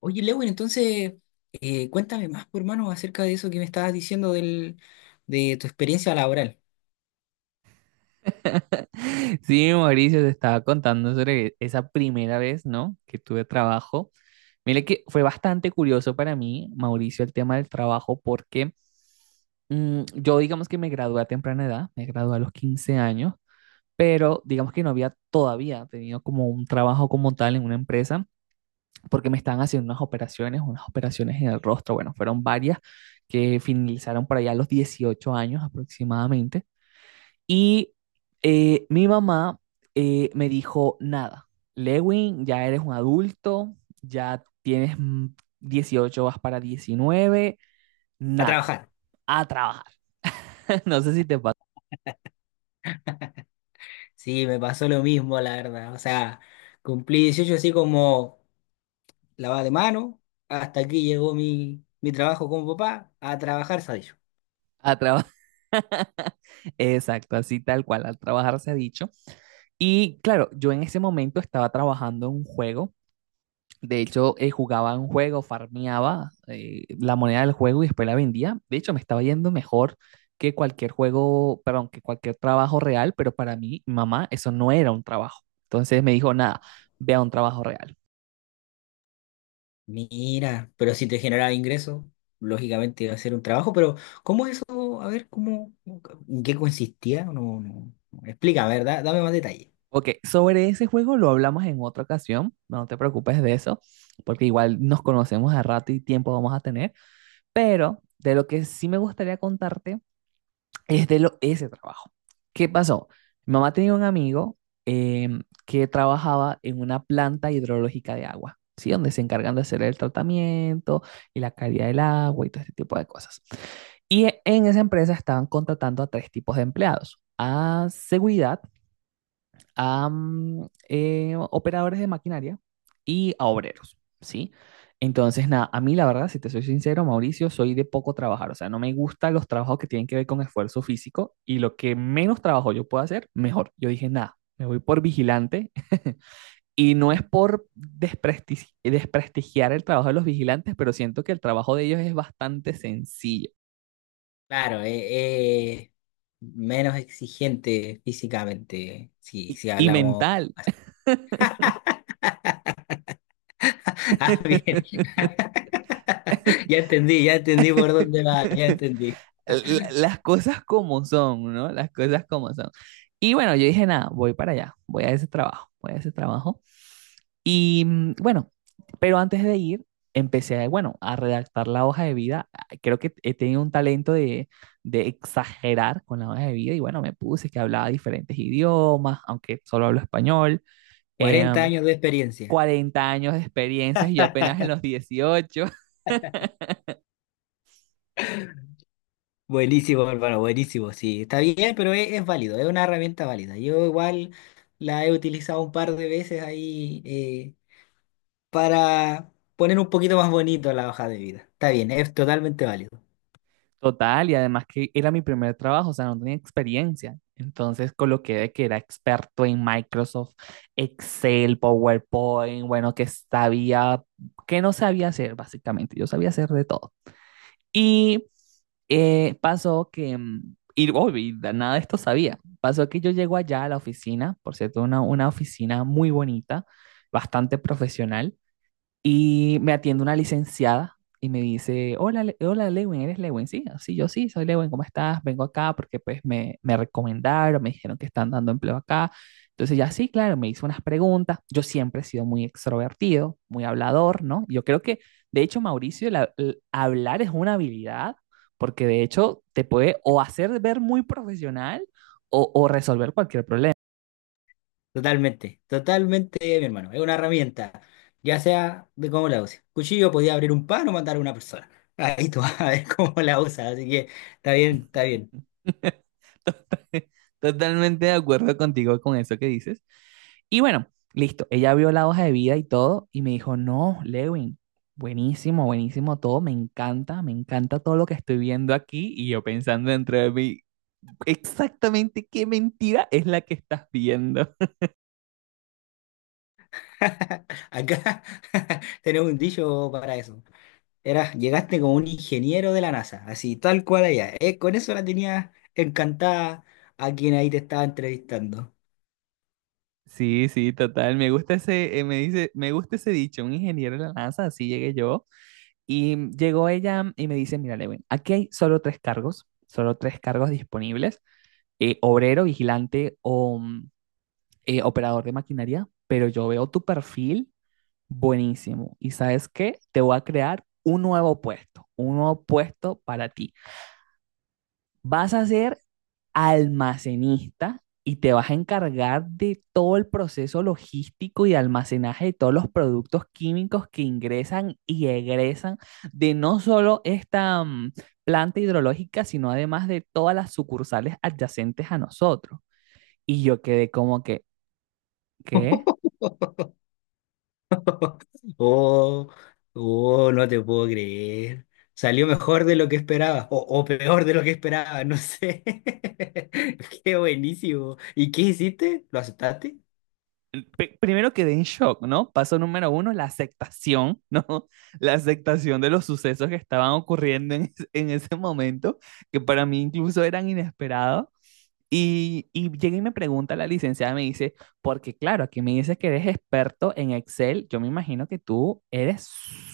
Oye, Lewin, entonces cuéntame más, por hermano, acerca de eso que me estabas diciendo del, de tu experiencia laboral. Sí, Mauricio, te estaba contando sobre esa primera vez, ¿no? Que tuve trabajo. Mire que fue bastante curioso para mí, Mauricio, el tema del trabajo, porque yo digamos que me gradué a temprana edad, me gradué a los 15 años, pero digamos que no había todavía tenido como un trabajo como tal en una empresa, porque me estaban haciendo unas operaciones en el rostro, bueno, fueron varias que finalizaron por allá a los 18 años aproximadamente. Y mi mamá me dijo, nada, Lewin, ya eres un adulto, ya tienes 18, vas para 19 A nada, trabajar. a trabajar. No sé si te pasa. Sí, me pasó lo mismo, la verdad. O sea, cumplí 18 así como lavada de mano. Hasta aquí llegó mi trabajo como papá a trabajar, sabes. A trabajar. Exacto, así tal cual, al trabajar se ha dicho. Y claro, yo en ese momento estaba trabajando en un juego. De hecho, jugaba un juego, farmeaba la moneda del juego y después la vendía. De hecho, me estaba yendo mejor que cualquier juego, perdón, que cualquier trabajo real, pero para mí, mamá, eso no era un trabajo. Entonces me dijo, nada, vea un trabajo real. Mira, pero si te generaba ingresos, lógicamente iba a ser un trabajo, pero ¿cómo es eso? A ver, ¿cómo, en qué consistía? No, no. Explica, ¿verdad? Dame más detalles. Ok, sobre ese juego lo hablamos en otra ocasión, no te preocupes de eso, porque igual nos conocemos a rato y tiempo vamos a tener, pero de lo que sí me gustaría contarte es de ese trabajo. ¿Qué pasó? Mi mamá tenía un amigo eh, que trabajaba en una planta hidrológica de agua, ¿sí? Donde se encargan de hacer el tratamiento y la calidad del agua y todo este tipo de cosas. Y en esa empresa estaban contratando a tres tipos de empleados. A seguridad, a operadores de maquinaria y a obreros, ¿sí? Entonces, nada, a mí la verdad, si te soy sincero, Mauricio, soy de poco trabajar, o sea, no me gustan los trabajos que tienen que ver con esfuerzo físico y lo que menos trabajo yo pueda hacer, mejor. Yo dije, nada, me voy por vigilante. Y no es por desprestigiar el trabajo de los vigilantes, pero siento que el trabajo de ellos es bastante sencillo Claro, menos exigente físicamente, si, y, si y hablamos. mental. Ah, bien. Ya entendí por dónde va, ya entendí. Las cosas como son, ¿no? Las cosas como son. Y bueno, yo dije, nada, voy para allá, voy a ese trabajo, voy a ese trabajo. Y bueno, pero antes de ir, empecé, bueno, a redactar la hoja de vida. Ah, creo que he tenido un talento de exagerar con la hoja de vida y bueno, me puse que hablaba diferentes idiomas, aunque solo hablo español. 40 Em, años de experiencia. 40 años de experiencias y yo apenas en los 18. Buenísimo, hermano, buenísimo. Sí, está bien, pero es válido, es una herramienta válida. Yo igual la he utilizado un par de veces ahí para poner un poquito más bonito la hoja de vida. Está bien, es totalmente válido. Total, y además que era mi primer trabajo, o sea, no tenía experiencia. Entonces coloqué de que era experto en Microsoft, Excel, PowerPoint, bueno, que sabía, que no sabía hacer, básicamente. Yo sabía hacer de todo. Y pasó que, y oh, nada de esto sabía. Pasó que yo llego allá a la oficina, por cierto, una oficina muy bonita, bastante profesional. Y me atiende una licenciada y me dice, hola Lewin, ¿eres Lewin? Sí, sí, yo sí, soy Lewin, ¿cómo estás? Vengo acá porque pues me recomendaron, me dijeron que están dando empleo acá. Entonces ya sí, claro, me hizo unas preguntas. Yo siempre he sido muy extrovertido, muy hablador, ¿no? Yo creo que, de hecho, Mauricio, el hablar es una habilidad porque de hecho te puede o hacer ver muy profesional o resolver cualquier problema. Totalmente, totalmente, mi hermano. Es una herramienta, ya sea de cómo la uses. Cuchillo podía abrir un pan o matar a una persona. Ahí tú vas a ver cómo la usas, así que está bien, está bien. Total- Totalmente de acuerdo contigo con eso que dices. Y bueno, listo, ella vio la hoja de vida y todo y me dijo, no, Lewin, buenísimo, buenísimo todo, me encanta todo lo que estoy viendo aquí y yo pensando dentro de mí, exactamente qué mentira es la que estás viendo. Acá tenemos un dicho para eso. Era, llegaste como un ingeniero de la NASA, así tal cual allá. Con eso la tenías encantada a quien ahí te estaba entrevistando. Sí, sí, total, me gusta ese, me dice, me gusta ese dicho, un ingeniero de la NASA, así llegué yo. Y llegó ella y me dice, mira, Lewin, aquí hay solo tres cargos disponibles. Obrero, vigilante o operador de maquinaria, pero yo veo tu perfil buenísimo. ¿Y sabes qué? Te voy a crear un nuevo puesto para ti. Vas a ser almacenista y te vas a encargar de todo el proceso logístico y almacenaje de todos los productos químicos que ingresan y egresan de no solo esta planta hidrológica, sino además de todas las sucursales adyacentes a nosotros. Y yo quedé como que, ¿qué? Oh, oh, no te puedo creer. Salió mejor de lo que esperaba, o peor de lo que esperaba, no sé. Qué buenísimo. ¿Y qué hiciste? ¿Lo aceptaste? Primero quedé en shock, ¿no? Paso número uno, la aceptación, ¿no? La aceptación de los sucesos que estaban ocurriendo en ese momento, que para mí incluso eran inesperados. Y llega y me pregunta la licenciada, me dice, porque claro, aquí me dice que eres experto en Excel, yo me imagino que tú eres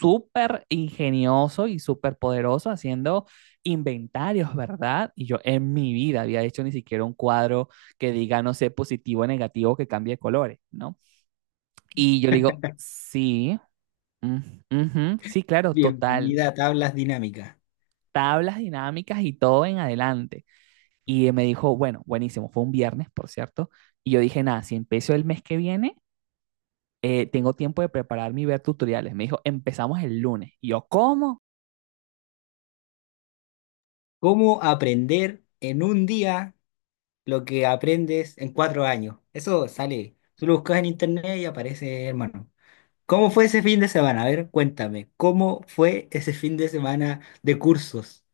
súper ingenioso y súper poderoso haciendo inventarios, ¿verdad? Y yo en mi vida había hecho ni siquiera un cuadro que diga, no sé, positivo o negativo, que cambie de colores, ¿no? Y yo le digo, sí, mm, ujú, sí, claro, total, Bienvenida a tablas dinámicas. tablas dinámicas y todo en adelante. Y me dijo, bueno, buenísimo, fue un viernes, por cierto. Y yo dije, nada, si empiezo el mes que viene, tengo tiempo de prepararme y ver tutoriales. Me dijo, empezamos el lunes. Y yo, ¿cómo? ¿Cómo aprender en un día lo que aprendes en 4 años? Eso sale. Tú lo buscas en internet y aparece, hermano. ¿Cómo fue ese fin de semana? A ver, cuéntame. ¿Cómo fue ese fin de semana de cursos?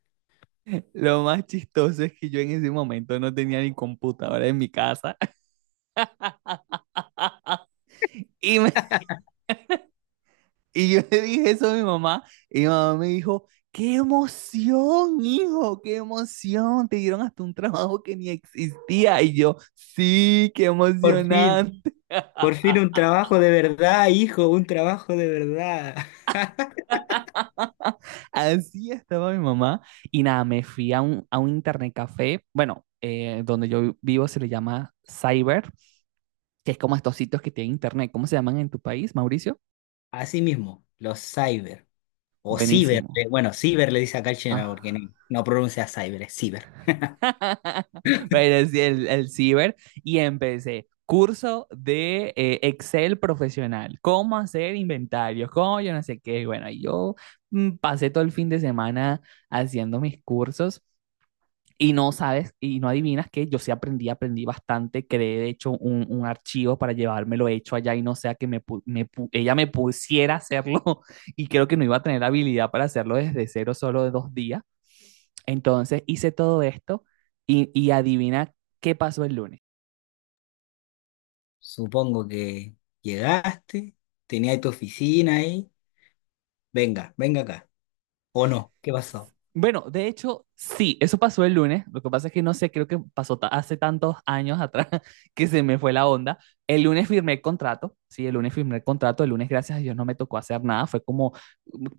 Lo más chistoso es que yo en ese momento no tenía ni computadora en mi casa. Y, me- y yo le dije eso a mi mamá. Y mi mamá me dijo, ¡qué emoción, hijo! ¡Qué emoción! Te dieron hasta un trabajo que ni existía. Y yo, sí, qué Por fin. emocionante. Por fin un trabajo de verdad, hijo, un trabajo de verdad. Así estaba mi mamá. Y nada, me fui a un, internet café. Bueno, donde yo vivo se le llama Cyber, que es como estos sitios que tienen internet. ¿Cómo se llaman en tu país, Mauricio? Así mismo, los cyber. O ciber. Buenísimo. Le- Bueno, ciber le dice acá el chileno porque Ah. no, no pronuncia cyber, es ciber. Bueno, sí, el Cyber. Y empecé. Curso de Excel profesional, cómo hacer inventarios, cómo yo no sé qué. Bueno, y yo pasé todo el fin de semana haciendo mis cursos. Y no sabes, y no adivinas que yo sí aprendí, aprendí bastante, creé de hecho un archivo para llevármelo hecho allá y no sea que ella me pusiera a hacerlo. Y creo que no iba a tener la habilidad para hacerlo desde cero, solo de 2 días. Entonces hice todo esto y adivina qué pasó el lunes. Supongo que llegaste, tenías tu oficina ahí. Venga, venga acá. ¿O no? ¿Qué pasó? Bueno, de hecho, sí, eso pasó el lunes. Lo que pasa es que no sé, creo que pasó hace tantos años atrás que se me fue la onda. El lunes firmé el contrato, sí, el lunes firmé el contrato. El lunes, gracias a Dios, no me tocó hacer nada. Fue como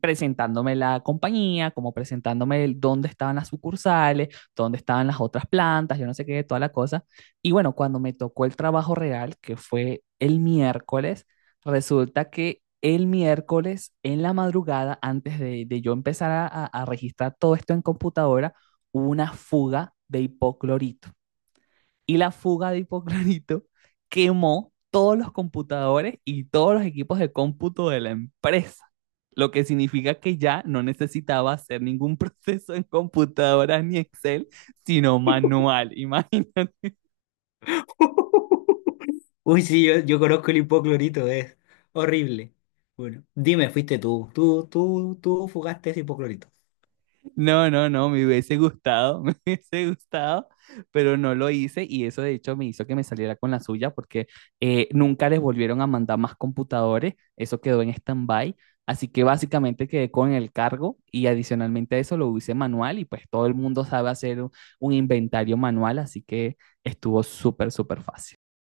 presentándome la compañía, como presentándome dónde estaban las sucursales, dónde estaban las otras plantas, yo no sé qué, toda la cosa. Y bueno, cuando me tocó el trabajo real, que fue el miércoles, resulta que el miércoles en la madrugada, antes de, yo empezar a registrar todo esto en computadora, hubo una fuga de hipoclorito. Y la fuga de hipoclorito quemó todos los computadores y todos los equipos de cómputo de la empresa. Lo que significa que ya no necesitaba hacer ningún proceso en computadora ni Excel, sino manual. Imagínate. Uy, sí, yo conozco el hipoclorito, es horrible. Bueno, dime, fuiste tú. Tú fugaste ese hipoclorito. No, no, no, me hubiese gustado, me hubiese gustado, pero no lo hice y eso de hecho me hizo que me saliera con la suya porque nunca les volvieron a mandar más computadores, eso quedó en stand-by, así que básicamente quedé con el cargo y adicionalmente a eso lo hice manual y pues todo el mundo sabe hacer un inventario manual, así que estuvo súper, súper fácil.